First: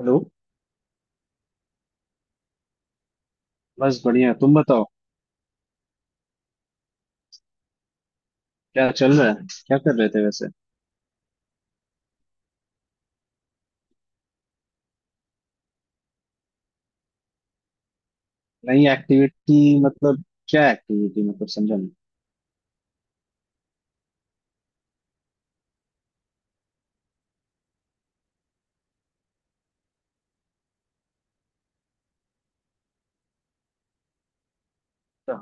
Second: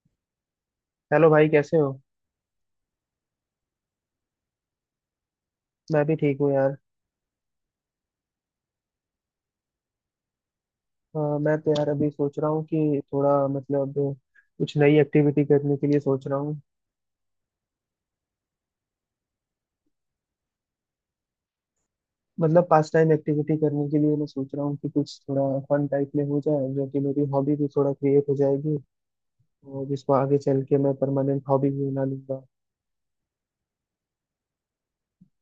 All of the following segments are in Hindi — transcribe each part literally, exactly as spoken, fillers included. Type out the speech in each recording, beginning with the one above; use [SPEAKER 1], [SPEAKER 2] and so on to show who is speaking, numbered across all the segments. [SPEAKER 1] हेलो।
[SPEAKER 2] हेलो भाई, कैसे हो?
[SPEAKER 1] बस बढ़िया, तुम बताओ।
[SPEAKER 2] मैं भी ठीक हूँ यार।
[SPEAKER 1] क्या चल रहा है, क्या कर रहे थे वैसे?
[SPEAKER 2] अ, मैं तो यार अभी सोच रहा हूँ कि थोड़ा मतलब कुछ नई एक्टिविटी करने के लिए सोच रहा हूँ।
[SPEAKER 1] नई एक्टिविटी, मतलब क्या एक्टिविटी? मतलब समझा नहीं।
[SPEAKER 2] मतलब पास टाइम एक्टिविटी करने के लिए मैं सोच रहा हूँ कि कुछ थोड़ा फन टाइप में हो जाए, जो कि मेरी हॉबी भी थोड़ा क्रिएट हो जाएगी और जिसको आगे चल के मैं परमानेंट हॉबी भी बना लूंगा।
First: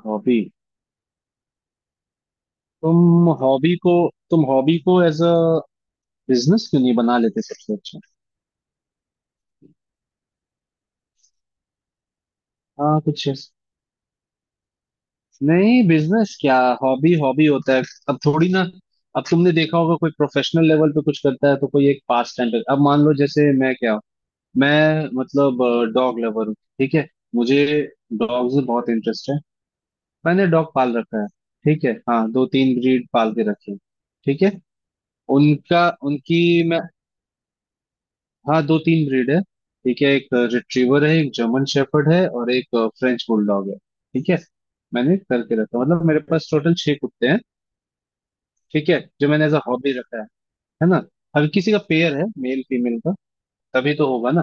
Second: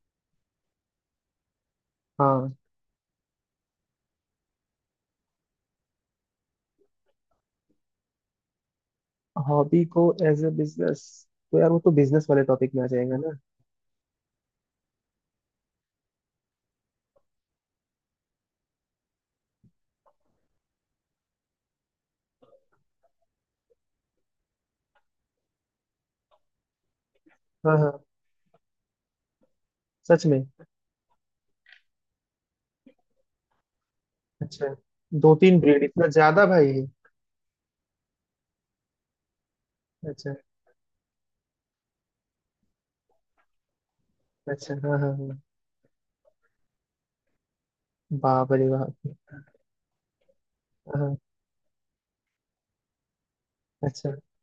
[SPEAKER 1] हॉबी?
[SPEAKER 2] हाँ।
[SPEAKER 1] तुम हॉबी को तुम हॉबी को एज अ बिजनेस क्यों नहीं बना लेते, सबसे अच्छा।
[SPEAKER 2] हॉबी को एज ए बिजनेस? तो यार वो तो बिजनेस वाले टॉपिक में आ
[SPEAKER 1] हाँ,
[SPEAKER 2] जाएगा
[SPEAKER 1] कुछ
[SPEAKER 2] ना।
[SPEAKER 1] ऐस- नहीं, बिजनेस क्या? हॉबी हॉबी होता है। अब थोड़ी ना। अब तुमने देखा होगा कोई प्रोफेशनल लेवल पे कुछ करता है तो कोई एक पास टाइम पे। अब मान लो जैसे मैं क्या हूँ, मैं मतलब डॉग लवर हूँ, ठीक है। मुझे
[SPEAKER 2] हाँ हाँ।
[SPEAKER 1] डॉग्स में बहुत इंटरेस्ट है।
[SPEAKER 2] सच में?
[SPEAKER 1] मैंने डॉग पाल रखा है, ठीक है। हाँ, दो तीन ब्रीड पाल के रखे हैं, ठीक है।
[SPEAKER 2] अच्छा, दो तीन ब्रीड
[SPEAKER 1] उनका
[SPEAKER 2] इतना
[SPEAKER 1] उनकी
[SPEAKER 2] ज्यादा भाई?
[SPEAKER 1] मैं, हाँ दो तीन ब्रीड है, ठीक है। एक
[SPEAKER 2] अच्छा
[SPEAKER 1] रिट्रीवर है, एक जर्मन शेफर्ड है और एक फ्रेंच बुलडॉग है, ठीक है।
[SPEAKER 2] अच्छा। हाँ हाँ
[SPEAKER 1] मैंने
[SPEAKER 2] हाँ।
[SPEAKER 1] करके रखा, मतलब मेरे पास टोटल छह कुत्ते हैं,
[SPEAKER 2] वाह, बड़े वाह।
[SPEAKER 1] ठीक है, जो मैंने एज अ हॉबी रखा है है ना।
[SPEAKER 2] हाँ।
[SPEAKER 1] हर किसी का पेयर है, मेल फीमेल का, तभी तो
[SPEAKER 2] अच्छा
[SPEAKER 1] होगा ना।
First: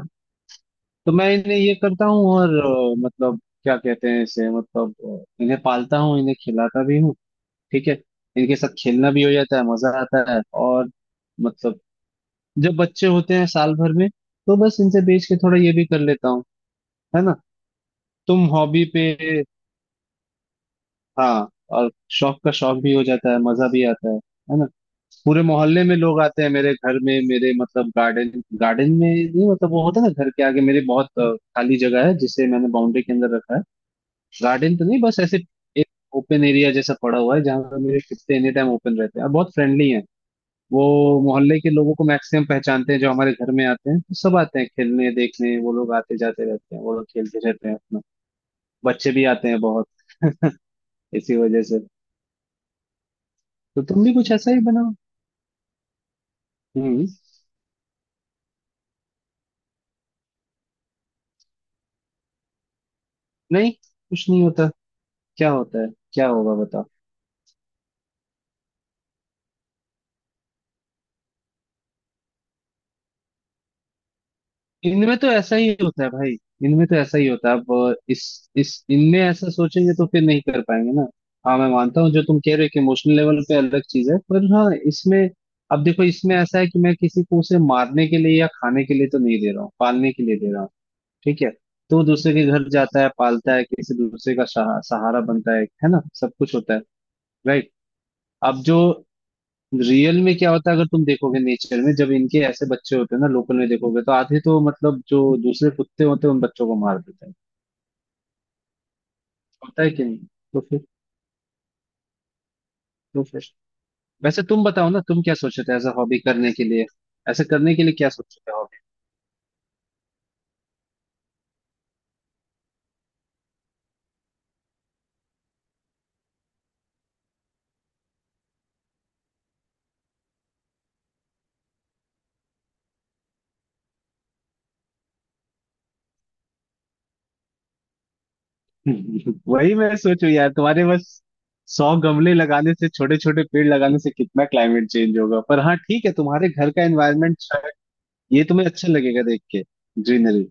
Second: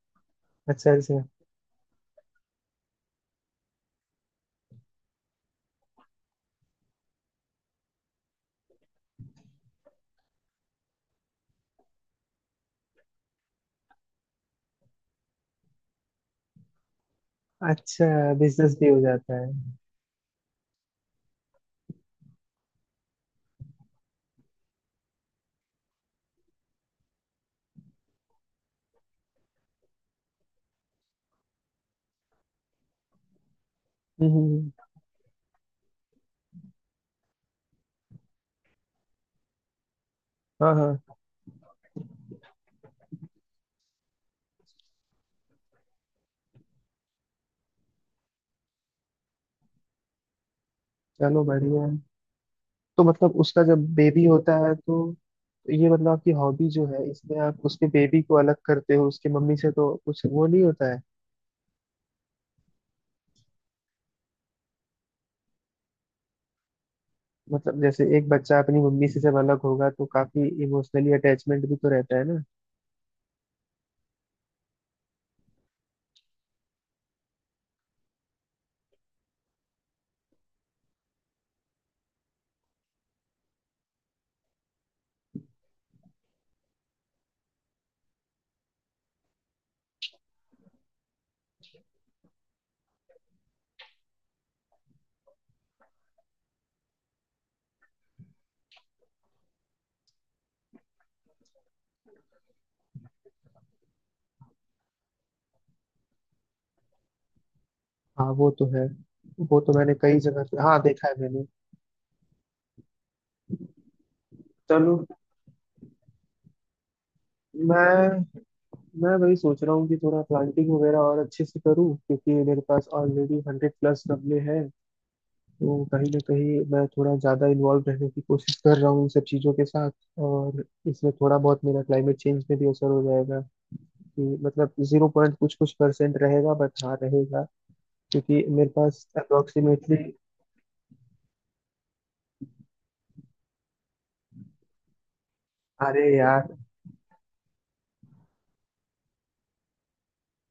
[SPEAKER 2] अच्छा।
[SPEAKER 1] तो
[SPEAKER 2] अच्छा।
[SPEAKER 1] मैं इन्हें ये करता हूँ और अ, मतलब क्या कहते हैं इसे, मतलब अ, इन्हें पालता हूँ, इन्हें खिलाता भी हूँ, ठीक है। इनके साथ खेलना भी हो जाता है, मजा आता है, और मतलब जब बच्चे होते हैं साल भर में तो बस इनसे बेच के थोड़ा ये भी कर लेता हूँ, है ना।
[SPEAKER 2] अच्छा,
[SPEAKER 1] तुम
[SPEAKER 2] बिजनेस
[SPEAKER 1] हॉबी
[SPEAKER 2] भी हो जाता
[SPEAKER 1] पे।
[SPEAKER 2] है।
[SPEAKER 1] हाँ, और शौक का शौक भी हो जाता है, मजा भी आता है है ना। पूरे मोहल्ले में लोग आते हैं मेरे घर में, मेरे मतलब गार्डन, गार्डन में नहीं, मतलब वो होता है ना घर के आगे मेरी बहुत अ, खाली जगह है जिसे मैंने बाउंड्री के अंदर रखा है।
[SPEAKER 2] हम्म
[SPEAKER 1] गार्डन
[SPEAKER 2] हम्म।
[SPEAKER 1] तो नहीं, बस ऐसे एक ओपन एरिया जैसा पड़ा हुआ है जहाँ पर मेरे कुत्ते एनी टाइम ओपन रहते हैं और बहुत फ्रेंडली हैं।
[SPEAKER 2] हाँ हाँ।
[SPEAKER 1] वो मोहल्ले के लोगों को मैक्सिमम पहचानते हैं, जो हमारे घर में आते हैं तो सब आते हैं खेलने देखने। वो लोग आते जाते रहते हैं, वो लोग खेलते रहते हैं अपना। बच्चे भी आते हैं बहुत इसी
[SPEAKER 2] चलो,
[SPEAKER 1] वजह से,
[SPEAKER 2] बढ़िया है। तो मतलब उसका
[SPEAKER 1] तो
[SPEAKER 2] जब
[SPEAKER 1] तुम भी
[SPEAKER 2] बेबी
[SPEAKER 1] कुछ ऐसा
[SPEAKER 2] होता
[SPEAKER 1] ही
[SPEAKER 2] है
[SPEAKER 1] बनाओ।
[SPEAKER 2] तो ये मतलब आपकी हॉबी जो है,
[SPEAKER 1] हम्म।
[SPEAKER 2] इसमें आप उसके बेबी को अलग करते हो उसके मम्मी से, तो कुछ वो नहीं होता है?
[SPEAKER 1] नहीं, कुछ नहीं होता। क्या होता है? क्या होगा? बताओ।
[SPEAKER 2] मतलब जैसे एक बच्चा अपनी मम्मी से जब अलग होगा तो काफी इमोशनली अटैचमेंट भी तो रहता है ना।
[SPEAKER 1] इनमें तो ऐसा ही होता है भाई। इनमें तो ऐसा ही होता है। अब इस इस इनमें ऐसा सोचेंगे तो फिर नहीं कर पाएंगे ना। हाँ मैं मानता हूँ जो तुम कह रहे हो कि इमोशनल लेवल पे अलग चीज है, पर हाँ इसमें अब देखो, इसमें ऐसा है कि मैं किसी को उसे मारने के लिए या खाने के लिए तो नहीं दे रहा हूँ, पालने के लिए दे रहा हूँ, ठीक है। तो वो दूसरे के घर जाता है, पालता है, किसी दूसरे का सहा- सहारा बनता है है ना, सब कुछ होता है, राइट। अब जो रियल में क्या होता है, अगर तुम देखोगे नेचर में, जब इनके ऐसे बच्चे होते हैं ना लोकल में देखोगे, तो आधे तो मतलब जो दूसरे कुत्ते होते हैं उन बच्चों को मार देते हैं,
[SPEAKER 2] हाँ वो तो है। वो तो
[SPEAKER 1] होता है
[SPEAKER 2] मैंने
[SPEAKER 1] कि
[SPEAKER 2] कई
[SPEAKER 1] नहीं।
[SPEAKER 2] जगह
[SPEAKER 1] तो
[SPEAKER 2] पे हाँ
[SPEAKER 1] फिर
[SPEAKER 2] देखा है मैंने।
[SPEAKER 1] तो फिर वैसे तुम बताओ
[SPEAKER 2] चलो।
[SPEAKER 1] ना, तुम क्या सोचे थे एज अ हॉबी करने के लिए? ऐसे करने के लिए क्या
[SPEAKER 2] मैं
[SPEAKER 1] सोचे थे?
[SPEAKER 2] मैं वही सोच रहा हूँ कि थोड़ा प्लांटिंग वगैरह और अच्छे से करूँ, क्योंकि मेरे पास ऑलरेडी हंड्रेड प्लस गमले हैं। तो कहीं ना कहीं मैं थोड़ा ज़्यादा इन्वॉल्व रहने की कोशिश कर रहा हूँ इन सब चीज़ों के साथ। और इसमें थोड़ा बहुत मेरा क्लाइमेट चेंज में भी असर हो जाएगा, कि मतलब जीरो पॉइंट कुछ कुछ परसेंट रहेगा, बट हाँ रहेगा। क्योंकि मेरे पास
[SPEAKER 1] हॉबी वही
[SPEAKER 2] अप्रोक्सीमेटली...
[SPEAKER 1] मैं सोचू, यार तुम्हारे बस सौ गमले लगाने से, छोटे छोटे पेड़ लगाने से कितना क्लाइमेट चेंज होगा। पर हाँ,
[SPEAKER 2] अरे
[SPEAKER 1] ठीक है,
[SPEAKER 2] यार।
[SPEAKER 1] तुम्हारे घर का एनवायरनमेंट, ये तुम्हें अच्छा लगेगा देख के, ग्रीनरी।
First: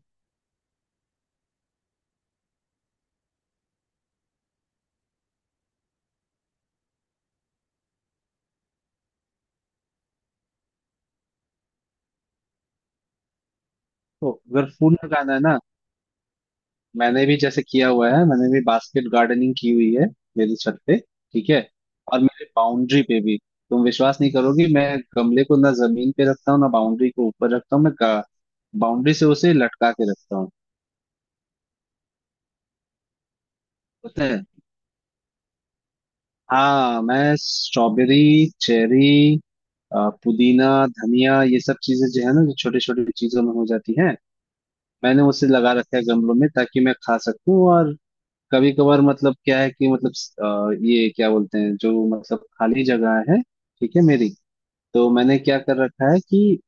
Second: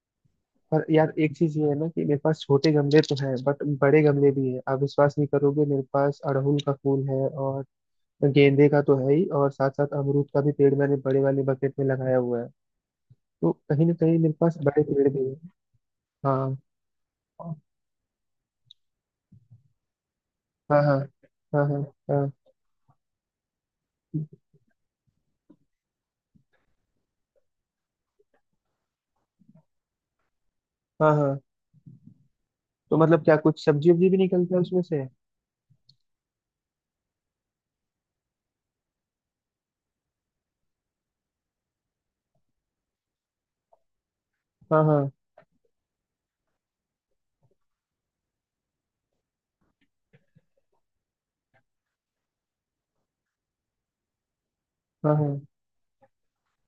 [SPEAKER 2] पर यार एक चीज ये है ना कि मेरे पास छोटे गमले तो हैं बट बड़े गमले भी हैं। आप विश्वास नहीं करोगे, मेरे पास अड़हुल का फूल है, और तो गेंदे का तो है ही, और साथ साथ अमरूद का भी पेड़ मैंने बड़े वाले बकेट में लगाया हुआ है। तो कहीं ना कहीं
[SPEAKER 1] तो
[SPEAKER 2] मेरे पास
[SPEAKER 1] अगर
[SPEAKER 2] बड़े
[SPEAKER 1] फूल
[SPEAKER 2] पेड़ भी
[SPEAKER 1] लगाना है
[SPEAKER 2] हैं।
[SPEAKER 1] ना,
[SPEAKER 2] हाँ
[SPEAKER 1] मैंने भी
[SPEAKER 2] हाँ
[SPEAKER 1] जैसे किया हुआ है, मैंने भी बास्केट गार्डनिंग की हुई है मेरी छत
[SPEAKER 2] हाँ हाँ।
[SPEAKER 1] पे, ठीक है।
[SPEAKER 2] हाँ
[SPEAKER 1] और
[SPEAKER 2] हाँ
[SPEAKER 1] मेरे बाउंड्री पे भी। तुम विश्वास नहीं करोगी, मैं गमले को ना जमीन पे रखता हूँ ना बाउंड्री को ऊपर रखता हूँ, मैं बाउंड्री से उसे लटका के रखता हूँ।
[SPEAKER 2] हाँ हाँ। तो मतलब क्या कुछ सब्जी वब्जी भी
[SPEAKER 1] पता है,
[SPEAKER 2] निकलता है उसमें से?
[SPEAKER 1] हाँ। मैं स्ट्रॉबेरी, चेरी, अ, पुदीना, धनिया, ये सब चीजें जो है ना, जो छोटी छोटी चीजों में हो जाती हैं,
[SPEAKER 2] हाँ हाँ
[SPEAKER 1] मैंने उसे लगा रखा है गमलों में ताकि मैं खा सकूं। और कभी कभार मतलब क्या है कि मतलब अ, ये क्या बोलते हैं जो, मतलब खाली जगह है ठीक है मेरी, तो
[SPEAKER 2] हाँ
[SPEAKER 1] मैंने
[SPEAKER 2] हाँ।
[SPEAKER 1] क्या कर रखा है कि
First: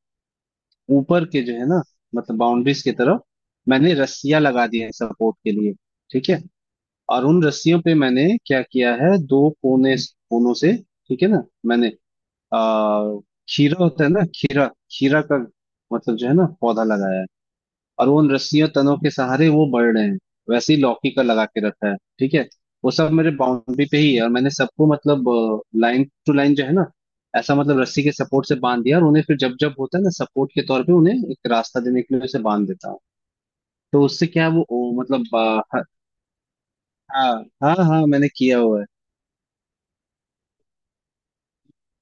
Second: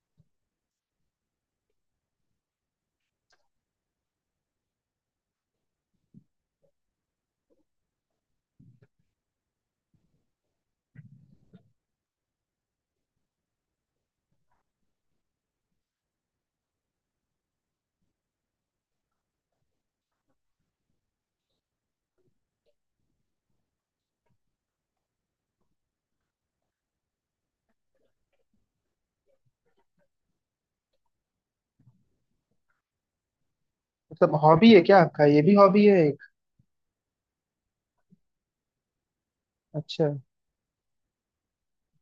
[SPEAKER 1] ऊपर के जो है ना, मतलब बाउंड्रीज की तरफ, मैंने रस्सियां लगा दी है सपोर्ट के लिए, ठीक है। और उन रस्सियों पे मैंने क्या किया है, दो कोने कोनों से, ठीक है ना। मैंने आ खीरा होता है ना, खीरा। खीरा का मतलब जो है ना पौधा लगाया है, और वो उन रस्सियों तनों के सहारे वो बढ़ रहे हैं। वैसे ही लौकी का लगा के रखा है, ठीक है। वो सब मेरे बाउंड्री पे ही है, और मैंने सबको मतलब लाइन टू लाइन जो है ना, ऐसा मतलब रस्सी के सपोर्ट से बांध दिया, और उन्हें फिर जब जब होता है ना सपोर्ट के तौर पे, उन्हें एक रास्ता देने के लिए उसे बांध देता हूँ। तो उससे
[SPEAKER 2] मतलब
[SPEAKER 1] क्या है, वो
[SPEAKER 2] हॉबी है
[SPEAKER 1] ओ,
[SPEAKER 2] क्या आपका,
[SPEAKER 1] मतलब
[SPEAKER 2] ये भी
[SPEAKER 1] आ,
[SPEAKER 2] हॉबी है एक?
[SPEAKER 1] हाँ हाँ हाँ, मैंने किया हुआ है।
[SPEAKER 2] अच्छा।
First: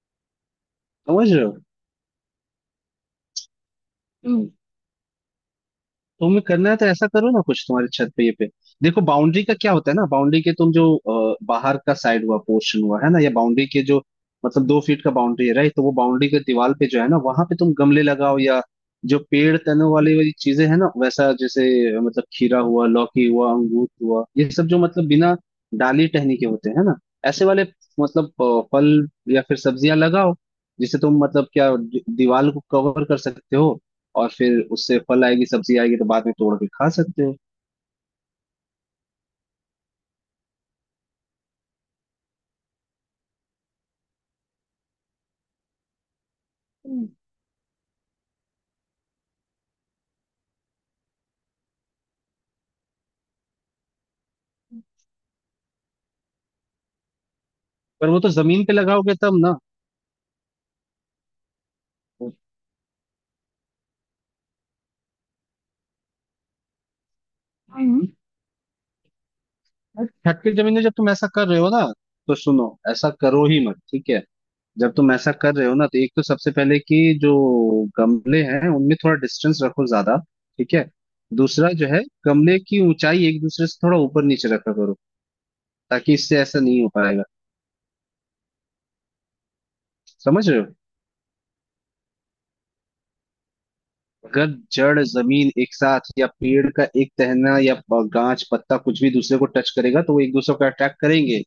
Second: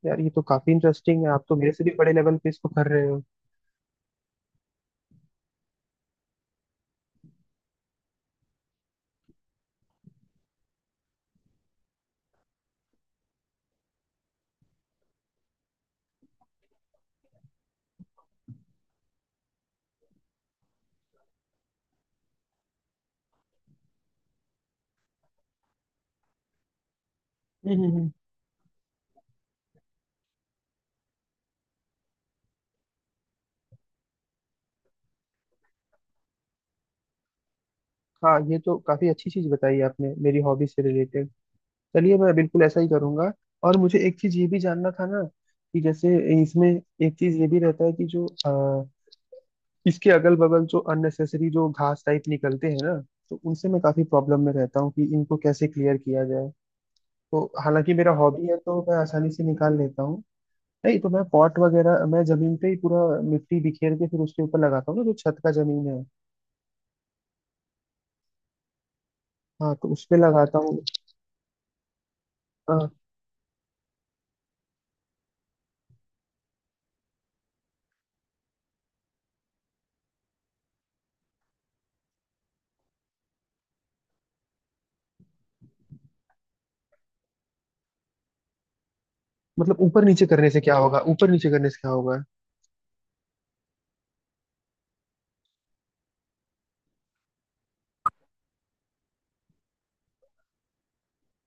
[SPEAKER 2] यार ये तो काफी इंटरेस्टिंग
[SPEAKER 1] समझ
[SPEAKER 2] है, आप
[SPEAKER 1] रहे हो,
[SPEAKER 2] तो मेरे से भी बड़े लेवल पे इसको कर रहे हो।
[SPEAKER 1] तुम्हें करना है तो ऐसा करो ना, कुछ तुम्हारे छत पे ये पे। देखो बाउंड्री का क्या होता है ना, बाउंड्री के तुम जो अ, बाहर का साइड हुआ पोर्शन हुआ है ना, या बाउंड्री के जो मतलब दो फीट का बाउंड्री है, राइट। तो वो बाउंड्री के दीवार पे जो है ना, वहां पे तुम गमले लगाओ, या जो पेड़ तनों वाली वाली चीजें है ना, वैसा जैसे अ, मतलब खीरा हुआ, लौकी हुआ, अंगूर हुआ, ये सब जो मतलब बिना डाली टहनी के होते हैं ना, ऐसे वाले,
[SPEAKER 2] हम्म हम्म, हम्म।
[SPEAKER 1] मतलब अ, फल या फिर सब्जियां लगाओ, जिससे तुम मतलब क्या, दीवार को कवर कर सकते हो, और फिर उससे फल आएगी, सब्जी आएगी, तो बाद में तोड़ के खा सकते हो।
[SPEAKER 2] हाँ, ये तो काफी अच्छी चीज बताई आपने मेरी हॉबी से रिलेटेड। चलिए, मैं बिल्कुल ऐसा ही करूंगा। और मुझे एक चीज ये भी जानना था ना, कि जैसे इसमें एक चीज ये भी रहता है, कि जो अ, इसके अगल बगल जो अननेसेसरी जो घास टाइप निकलते हैं ना, तो उनसे मैं काफी प्रॉब्लम में रहता हूँ कि इनको कैसे क्लियर किया जाए। तो हालांकि
[SPEAKER 1] पर
[SPEAKER 2] मेरा
[SPEAKER 1] वो तो
[SPEAKER 2] हॉबी है
[SPEAKER 1] जमीन पे
[SPEAKER 2] तो मैं
[SPEAKER 1] लगाओगे
[SPEAKER 2] आसानी
[SPEAKER 1] तब
[SPEAKER 2] से
[SPEAKER 1] ना।
[SPEAKER 2] निकाल लेता हूँ। नहीं तो मैं पॉट वगैरह मैं जमीन पे ही पूरा मिट्टी बिखेर के फिर उसके ऊपर लगाता हूँ ना, जो छत का जमीन है।
[SPEAKER 1] हम्म।
[SPEAKER 2] हाँ, तो उस पे
[SPEAKER 1] छत की
[SPEAKER 2] लगाता
[SPEAKER 1] जमीन
[SPEAKER 2] हूँ।
[SPEAKER 1] में जब तुम ऐसा कर रहे हो ना, तो सुनो
[SPEAKER 2] अ,
[SPEAKER 1] ऐसा करो ही मत, ठीक है। जब तुम ऐसा कर रहे हो ना, तो एक तो सबसे पहले कि जो गमले हैं उनमें थोड़ा डिस्टेंस रखो ज्यादा, ठीक है। दूसरा जो है, गमले की ऊंचाई एक दूसरे से थोड़ा ऊपर नीचे रखा करो, ताकि इससे ऐसा नहीं हो पाएगा।
[SPEAKER 2] मतलब ऊपर नीचे
[SPEAKER 1] समझ
[SPEAKER 2] करने
[SPEAKER 1] रहे
[SPEAKER 2] से
[SPEAKER 1] हो,
[SPEAKER 2] क्या होगा? ऊपर नीचे करने से क्या होगा?
[SPEAKER 1] अगर जड़ जमीन एक साथ या पेड़ का एक टहना या प- गांच पत्ता कुछ भी दूसरे को टच करेगा, तो वो एक दूसरे को अट्रैक्ट करेंगे,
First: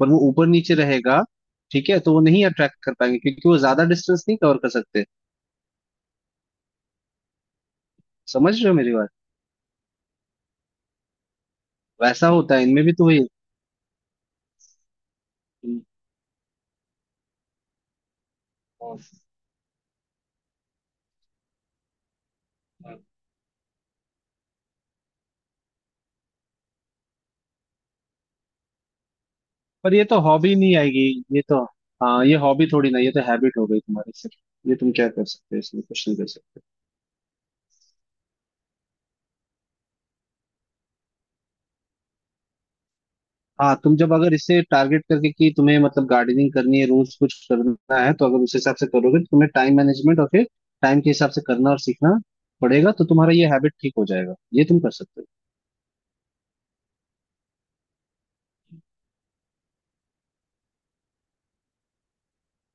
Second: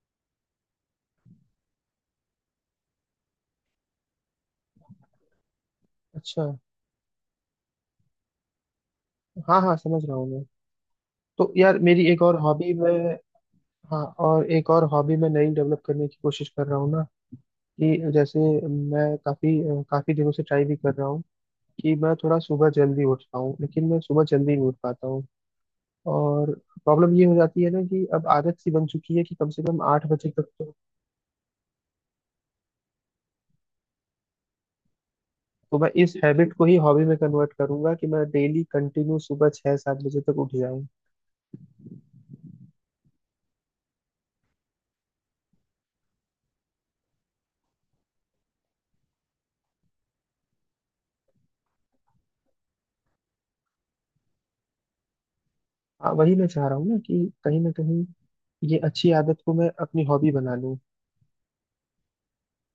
[SPEAKER 1] पर वो ऊपर नीचे रहेगा, ठीक है, तो वो नहीं अट्रैक्ट कर पाएंगे, क्योंकि वो ज्यादा डिस्टेंस नहीं कवर कर सकते।
[SPEAKER 2] अच्छा।
[SPEAKER 1] समझ रहे हो मेरी बात,
[SPEAKER 2] हाँ हाँ समझ रहा हूँ मैं। तो यार मेरी एक
[SPEAKER 1] वैसा
[SPEAKER 2] और
[SPEAKER 1] होता है
[SPEAKER 2] हॉबी
[SPEAKER 1] इनमें भी, तो
[SPEAKER 2] में,
[SPEAKER 1] वही।
[SPEAKER 2] हाँ, और एक और हॉबी मैं नई डेवलप करने की कोशिश कर रहा हूँ ना, कि जैसे मैं काफी काफी दिनों से ट्राई भी कर रहा हूँ कि मैं थोड़ा सुबह जल्दी उठ पाऊँ, लेकिन मैं सुबह जल्दी नहीं उठ पाता हूँ। और प्रॉब्लम ये हो जाती है ना कि अब आदत सी बन चुकी है कि कम से कम
[SPEAKER 1] पर ये
[SPEAKER 2] आठ
[SPEAKER 1] तो
[SPEAKER 2] बजे तक
[SPEAKER 1] हॉबी
[SPEAKER 2] तो...
[SPEAKER 1] नहीं आएगी, ये तो, हाँ ये हॉबी थोड़ी ना, ये तो हैबिट हो गई तुम्हारी सिर्फ, ये तुम क्या कर सकते हो,
[SPEAKER 2] तो
[SPEAKER 1] इसमें
[SPEAKER 2] मैं
[SPEAKER 1] कुछ
[SPEAKER 2] इस
[SPEAKER 1] नहीं कर
[SPEAKER 2] हैबिट
[SPEAKER 1] सकते।
[SPEAKER 2] को ही हॉबी में कन्वर्ट करूंगा, कि मैं डेली कंटिन्यू सुबह छह सात बजे तक उठ जाऊँ।
[SPEAKER 1] हाँ तुम जब अगर इसे टारगेट करके कि तुम्हें मतलब गार्डनिंग करनी है रोज कुछ करना है, तो अगर उस हिसाब से करोगे तो तुम्हें टाइम मैनेजमेंट और फिर टाइम के हिसाब से करना और सीखना पड़ेगा, तो तुम्हारा ये हैबिट ठीक हो जाएगा, ये तुम कर सकते हो।
[SPEAKER 2] हाँ, वही मैं चाह रहा हूँ ना, कि कहीं ना कहीं ये अच्छी आदत को मैं अपनी हॉबी बना लूं।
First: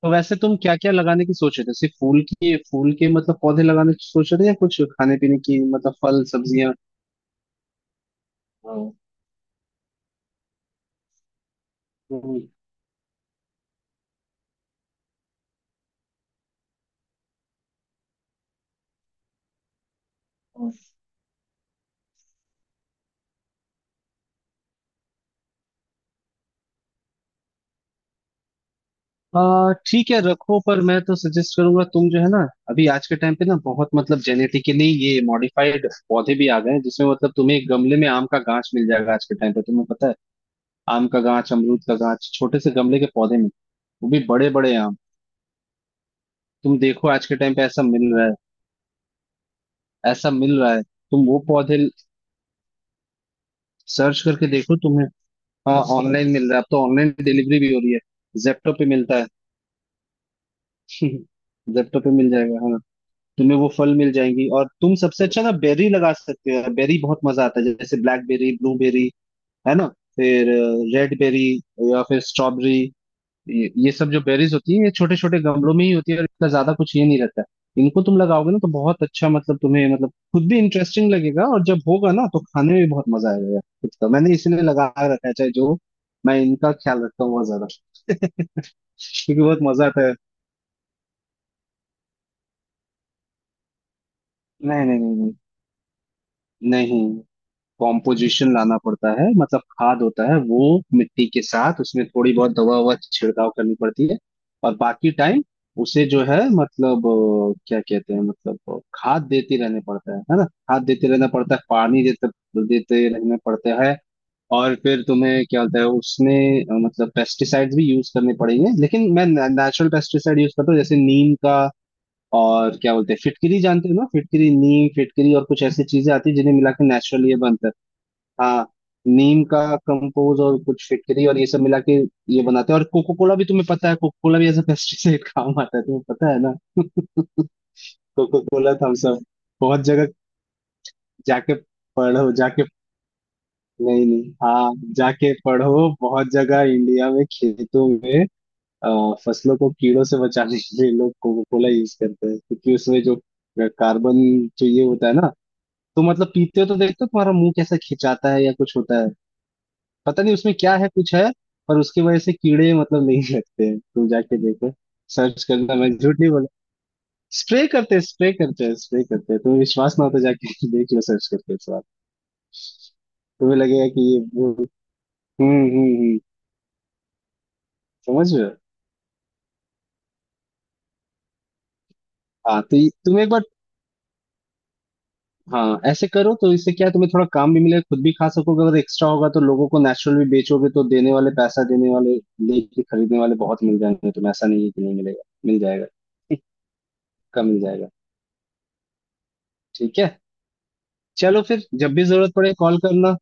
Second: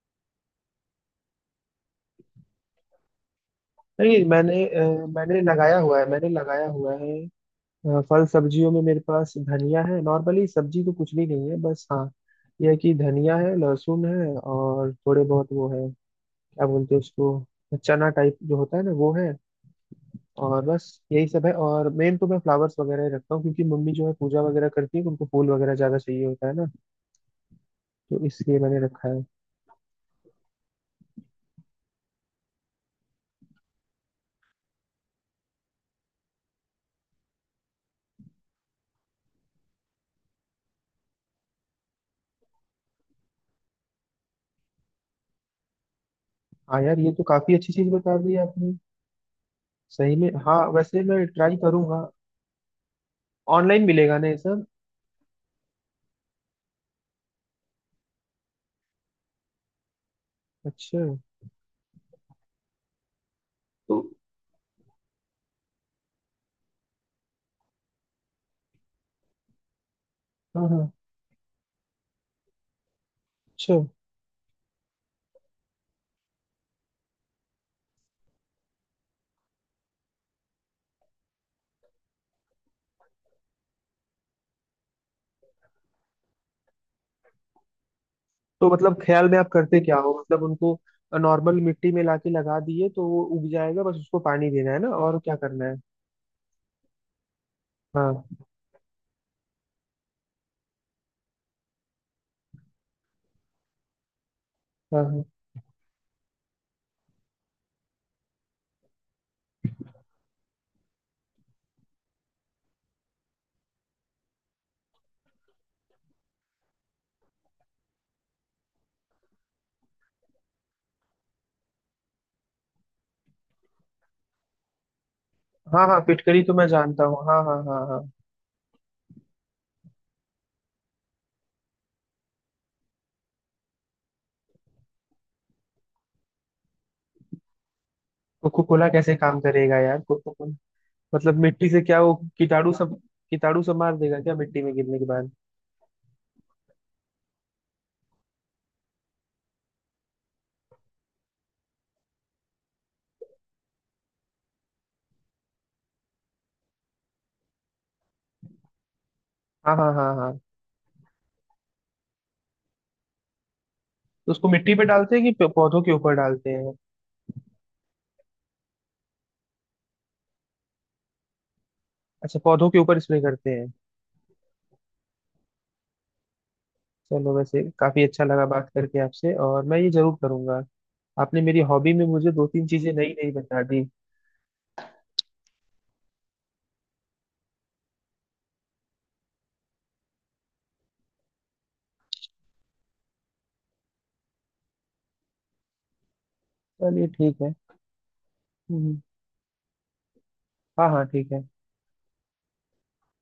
[SPEAKER 1] तो वैसे तुम क्या क्या लगाने की सोच रहे थे? सिर्फ फूल की, फूल के मतलब पौधे लगाने की
[SPEAKER 2] नहीं,
[SPEAKER 1] सोच रहे थे, या
[SPEAKER 2] मैंने
[SPEAKER 1] कुछ
[SPEAKER 2] अ,
[SPEAKER 1] खाने पीने
[SPEAKER 2] मैंने
[SPEAKER 1] की,
[SPEAKER 2] लगाया
[SPEAKER 1] मतलब
[SPEAKER 2] हुआ है,
[SPEAKER 1] फल
[SPEAKER 2] मैंने लगाया
[SPEAKER 1] सब्जियां?
[SPEAKER 2] हुआ है। अ, फल सब्जियों में
[SPEAKER 1] हाँ।
[SPEAKER 2] मेरे पास धनिया है, नॉर्मली सब्जी तो कुछ भी नहीं है बस, हाँ यह है कि धनिया है, लहसुन है और थोड़े बहुत वो है, क्या बोलते हैं उसको, चना टाइप जो होता है ना वो है, और
[SPEAKER 1] हम्म,
[SPEAKER 2] बस यही सब है। और मेन तो मैं फ्लावर्स वगैरह ही रखता हूँ, क्योंकि मम्मी जो है पूजा वगैरह करती है तो उनको फूल वगैरह ज्यादा चाहिए होता है ना, तो इसलिए मैंने रखा है।
[SPEAKER 1] आ, ठीक है रखो, पर मैं तो सजेस्ट करूंगा, तुम जो है ना, अभी आज के टाइम पे ना, बहुत मतलब जेनेटिकली ये मॉडिफाइड पौधे भी आ गए हैं, जिसमें मतलब तुम्हें एक गमले में आम का गांच मिल जाएगा आज के टाइम पे, तुम्हें पता है। आम का गांच, अमरूद का गांच छोटे से गमले के पौधे में, वो भी बड़े बड़े आम। तुम
[SPEAKER 2] हाँ यार,
[SPEAKER 1] देखो
[SPEAKER 2] ये तो
[SPEAKER 1] आज के टाइम
[SPEAKER 2] काफी
[SPEAKER 1] पे
[SPEAKER 2] अच्छी
[SPEAKER 1] ऐसा
[SPEAKER 2] चीज
[SPEAKER 1] मिल
[SPEAKER 2] बता
[SPEAKER 1] रहा
[SPEAKER 2] दी आपने।
[SPEAKER 1] है,
[SPEAKER 2] सही में,
[SPEAKER 1] ऐसा
[SPEAKER 2] हाँ
[SPEAKER 1] मिल रहा है,
[SPEAKER 2] वैसे मैं
[SPEAKER 1] तुम वो
[SPEAKER 2] ट्राई
[SPEAKER 1] पौधे
[SPEAKER 2] करूंगा। ऑनलाइन मिलेगा
[SPEAKER 1] सर्च
[SPEAKER 2] ना ये
[SPEAKER 1] करके
[SPEAKER 2] सब?
[SPEAKER 1] देखो तुम्हें। हाँ ऑनलाइन मिल रहा है, अब तो ऑनलाइन डिलीवरी भी हो रही है, जेप्टो पे मिलता है।
[SPEAKER 2] अच्छा।
[SPEAKER 1] जेप्टो पे मिल जाएगा हाँ। तुम्हें वो फल
[SPEAKER 2] तो
[SPEAKER 1] मिल जाएंगी, और तुम सबसे अच्छा ना बेरी लगा सकते हो। बेरी बहुत मजा आता है, जैसे ब्लैकबेरी, ब्लूबेरी, है ना, फिर
[SPEAKER 2] हाँ हाँ।
[SPEAKER 1] रेड बेरी, या फिर स्ट्रॉबेरी। ये,
[SPEAKER 2] अच्छा,
[SPEAKER 1] ये सब जो बेरीज होती है, ये छोटे छोटे गमलों में ही होती है, और इतना ज्यादा कुछ ये नहीं रहता है, इनको तुम लगाओगे ना तो बहुत अच्छा, मतलब तुम्हें मतलब खुद भी इंटरेस्टिंग लगेगा, और जब होगा ना तो खाने में भी बहुत मजा आएगा यार, खुद का, मैंने इसीलिए लगा रखा है, चाहे जो। मैं इनका ख्याल रखता हूँ बहुत ज्यादा
[SPEAKER 2] तो मतलब ख्याल में
[SPEAKER 1] क्योंकि
[SPEAKER 2] आप
[SPEAKER 1] बहुत
[SPEAKER 2] करते
[SPEAKER 1] मजा
[SPEAKER 2] क्या
[SPEAKER 1] आता
[SPEAKER 2] हो
[SPEAKER 1] है।
[SPEAKER 2] मतलब उनको? नॉर्मल मिट्टी में लाके लगा दिए तो वो उग जाएगा, बस उसको पानी देना है
[SPEAKER 1] नहीं
[SPEAKER 2] ना,
[SPEAKER 1] नहीं
[SPEAKER 2] और
[SPEAKER 1] नहीं,
[SPEAKER 2] क्या करना है?
[SPEAKER 1] नहीं नहीं,
[SPEAKER 2] हाँ
[SPEAKER 1] कॉम्पोजिशन लाना पड़ता है, मतलब खाद होता है वो, मिट्टी के साथ उसमें थोड़ी बहुत दवा ववा छिड़काव करनी पड़ती है, और
[SPEAKER 2] हाँ
[SPEAKER 1] बाकी
[SPEAKER 2] हाँ
[SPEAKER 1] टाइम उसे जो है, मतलब अ, क्या कहते हैं, मतलब अ, खाद देते रहने पड़ता है है ना, खाद देते रहना पड़ता है, पानी देते देते रहने पड़ते हैं। और फिर तुम्हें क्या होता है उसमें अ, मतलब पेस्टिसाइड्स भी यूज करने पड़ेंगे, लेकिन मैं नेचुरल पेस्टिसाइड यूज करता हूँ, जैसे नीम का। और क्या बोलते हैं, फिटकरी जानते हो ना, फिटकरी, नीम फिटकरी और कुछ ऐसी
[SPEAKER 2] हाँ। हाँ,
[SPEAKER 1] चीजें आती है
[SPEAKER 2] फिटकरी तो
[SPEAKER 1] जिन्हें
[SPEAKER 2] मैं
[SPEAKER 1] मिला के
[SPEAKER 2] जानता हूँ,
[SPEAKER 1] नेचुरल ये
[SPEAKER 2] हाँ हाँ
[SPEAKER 1] बनता है।
[SPEAKER 2] हाँ हाँ।
[SPEAKER 1] हाँ, नीम का कंपोज और कुछ फिटकरी और ये सब मिला के ये बनाते हैं। और कोको कोला भी, तुम्हें पता है, कोको कोला भी एज अ पेस्टिसाइड काम आता है, तुम्हें पता है ना, Coca
[SPEAKER 2] Coca
[SPEAKER 1] Cola,
[SPEAKER 2] Cola
[SPEAKER 1] Thums
[SPEAKER 2] कैसे
[SPEAKER 1] अप।
[SPEAKER 2] काम करेगा
[SPEAKER 1] बहुत
[SPEAKER 2] यार,
[SPEAKER 1] जगह
[SPEAKER 2] कोको कोला? मतलब
[SPEAKER 1] जाके
[SPEAKER 2] मिट्टी से क्या वो
[SPEAKER 1] पढ़ो, जाके।
[SPEAKER 2] कीटाणु सब, कीटाणु सब मार
[SPEAKER 1] नहीं
[SPEAKER 2] देगा
[SPEAKER 1] नहीं,
[SPEAKER 2] क्या मिट्टी
[SPEAKER 1] हाँ,
[SPEAKER 2] में गिरने के बाद?
[SPEAKER 1] जाके पढ़ो बहुत जगह। इंडिया में खेतों में अ, फसलों को कीड़ों से बचाने के लिए लोग कोको कोला यूज करते हैं, क्योंकि उसमें जो कार्बन जो ये होता है ना, तो मतलब पीते हो तो देखते हो तुम्हारा मुंह कैसा खिंचाता है या कुछ होता है,
[SPEAKER 2] हाँ हाँ हाँ
[SPEAKER 1] पता नहीं
[SPEAKER 2] हाँ।
[SPEAKER 1] उसमें क्या है, कुछ है, पर उसकी वजह से कीड़े मतलब नहीं लगते हैं, तुम
[SPEAKER 2] तो
[SPEAKER 1] जाके
[SPEAKER 2] उसको
[SPEAKER 1] देखो।
[SPEAKER 2] मिट्टी पे डालते हैं
[SPEAKER 1] सर्च
[SPEAKER 2] कि प-
[SPEAKER 1] करना,
[SPEAKER 2] पौधों
[SPEAKER 1] मैं
[SPEAKER 2] के ऊपर
[SPEAKER 1] झूठ नहीं बोला।
[SPEAKER 2] डालते हैं?
[SPEAKER 1] स्प्रे करते हैं, स्प्रे करते हैं, स्प्रे करते हैं, तुम्हें विश्वास ना हो तो जाके देख लो, सर्च करके इस बार।
[SPEAKER 2] अच्छा, पौधों के ऊपर स्प्रे करते
[SPEAKER 1] तुम्हें
[SPEAKER 2] हैं।
[SPEAKER 1] लगेगा कि ये वो। हम्म हम्म हम्म।
[SPEAKER 2] चलो, वैसे काफी अच्छा
[SPEAKER 1] समझ रहे
[SPEAKER 2] लगा
[SPEAKER 1] हो,
[SPEAKER 2] बात करके आपसे, और मैं ये जरूर करूंगा। आपने मेरी हॉबी में मुझे दो
[SPEAKER 1] हाँ
[SPEAKER 2] तीन
[SPEAKER 1] तो ये-
[SPEAKER 2] चीजें नई
[SPEAKER 1] तुम एक
[SPEAKER 2] नई
[SPEAKER 1] बार।
[SPEAKER 2] बता दी।
[SPEAKER 1] हाँ ऐसे करो, तो इससे क्या है, तुम्हें थोड़ा काम भी मिलेगा, खुद भी खा सकोगे, अगर एक्स्ट्रा होगा तो लोगों को नेचुरल भी बेचोगे, तो देने वाले, पैसा देने वाले, लेके खरीदने वाले बहुत मिल जाएंगे तुम्हें, ऐसा नहीं है कि नहीं मिलेगा, मिल जाएगा
[SPEAKER 2] चलिए ठीक
[SPEAKER 1] का,
[SPEAKER 2] है।
[SPEAKER 1] मिल जाएगा,
[SPEAKER 2] हम्म।
[SPEAKER 1] ठीक है।
[SPEAKER 2] हाँ हाँ ठीक है।
[SPEAKER 1] चलो फिर जब भी जरूरत पड़े कॉल करना,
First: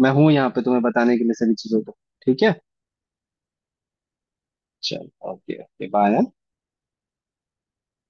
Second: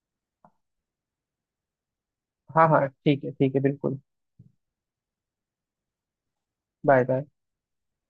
[SPEAKER 1] मैं हूँ यहाँ पे तुम्हें बताने के लिए सभी चीजों को, ठीक है।
[SPEAKER 2] हाँ हाँ ठीक है, ठीक है बिल्कुल।
[SPEAKER 1] चलो, okay okay bye.
[SPEAKER 2] Bye bye.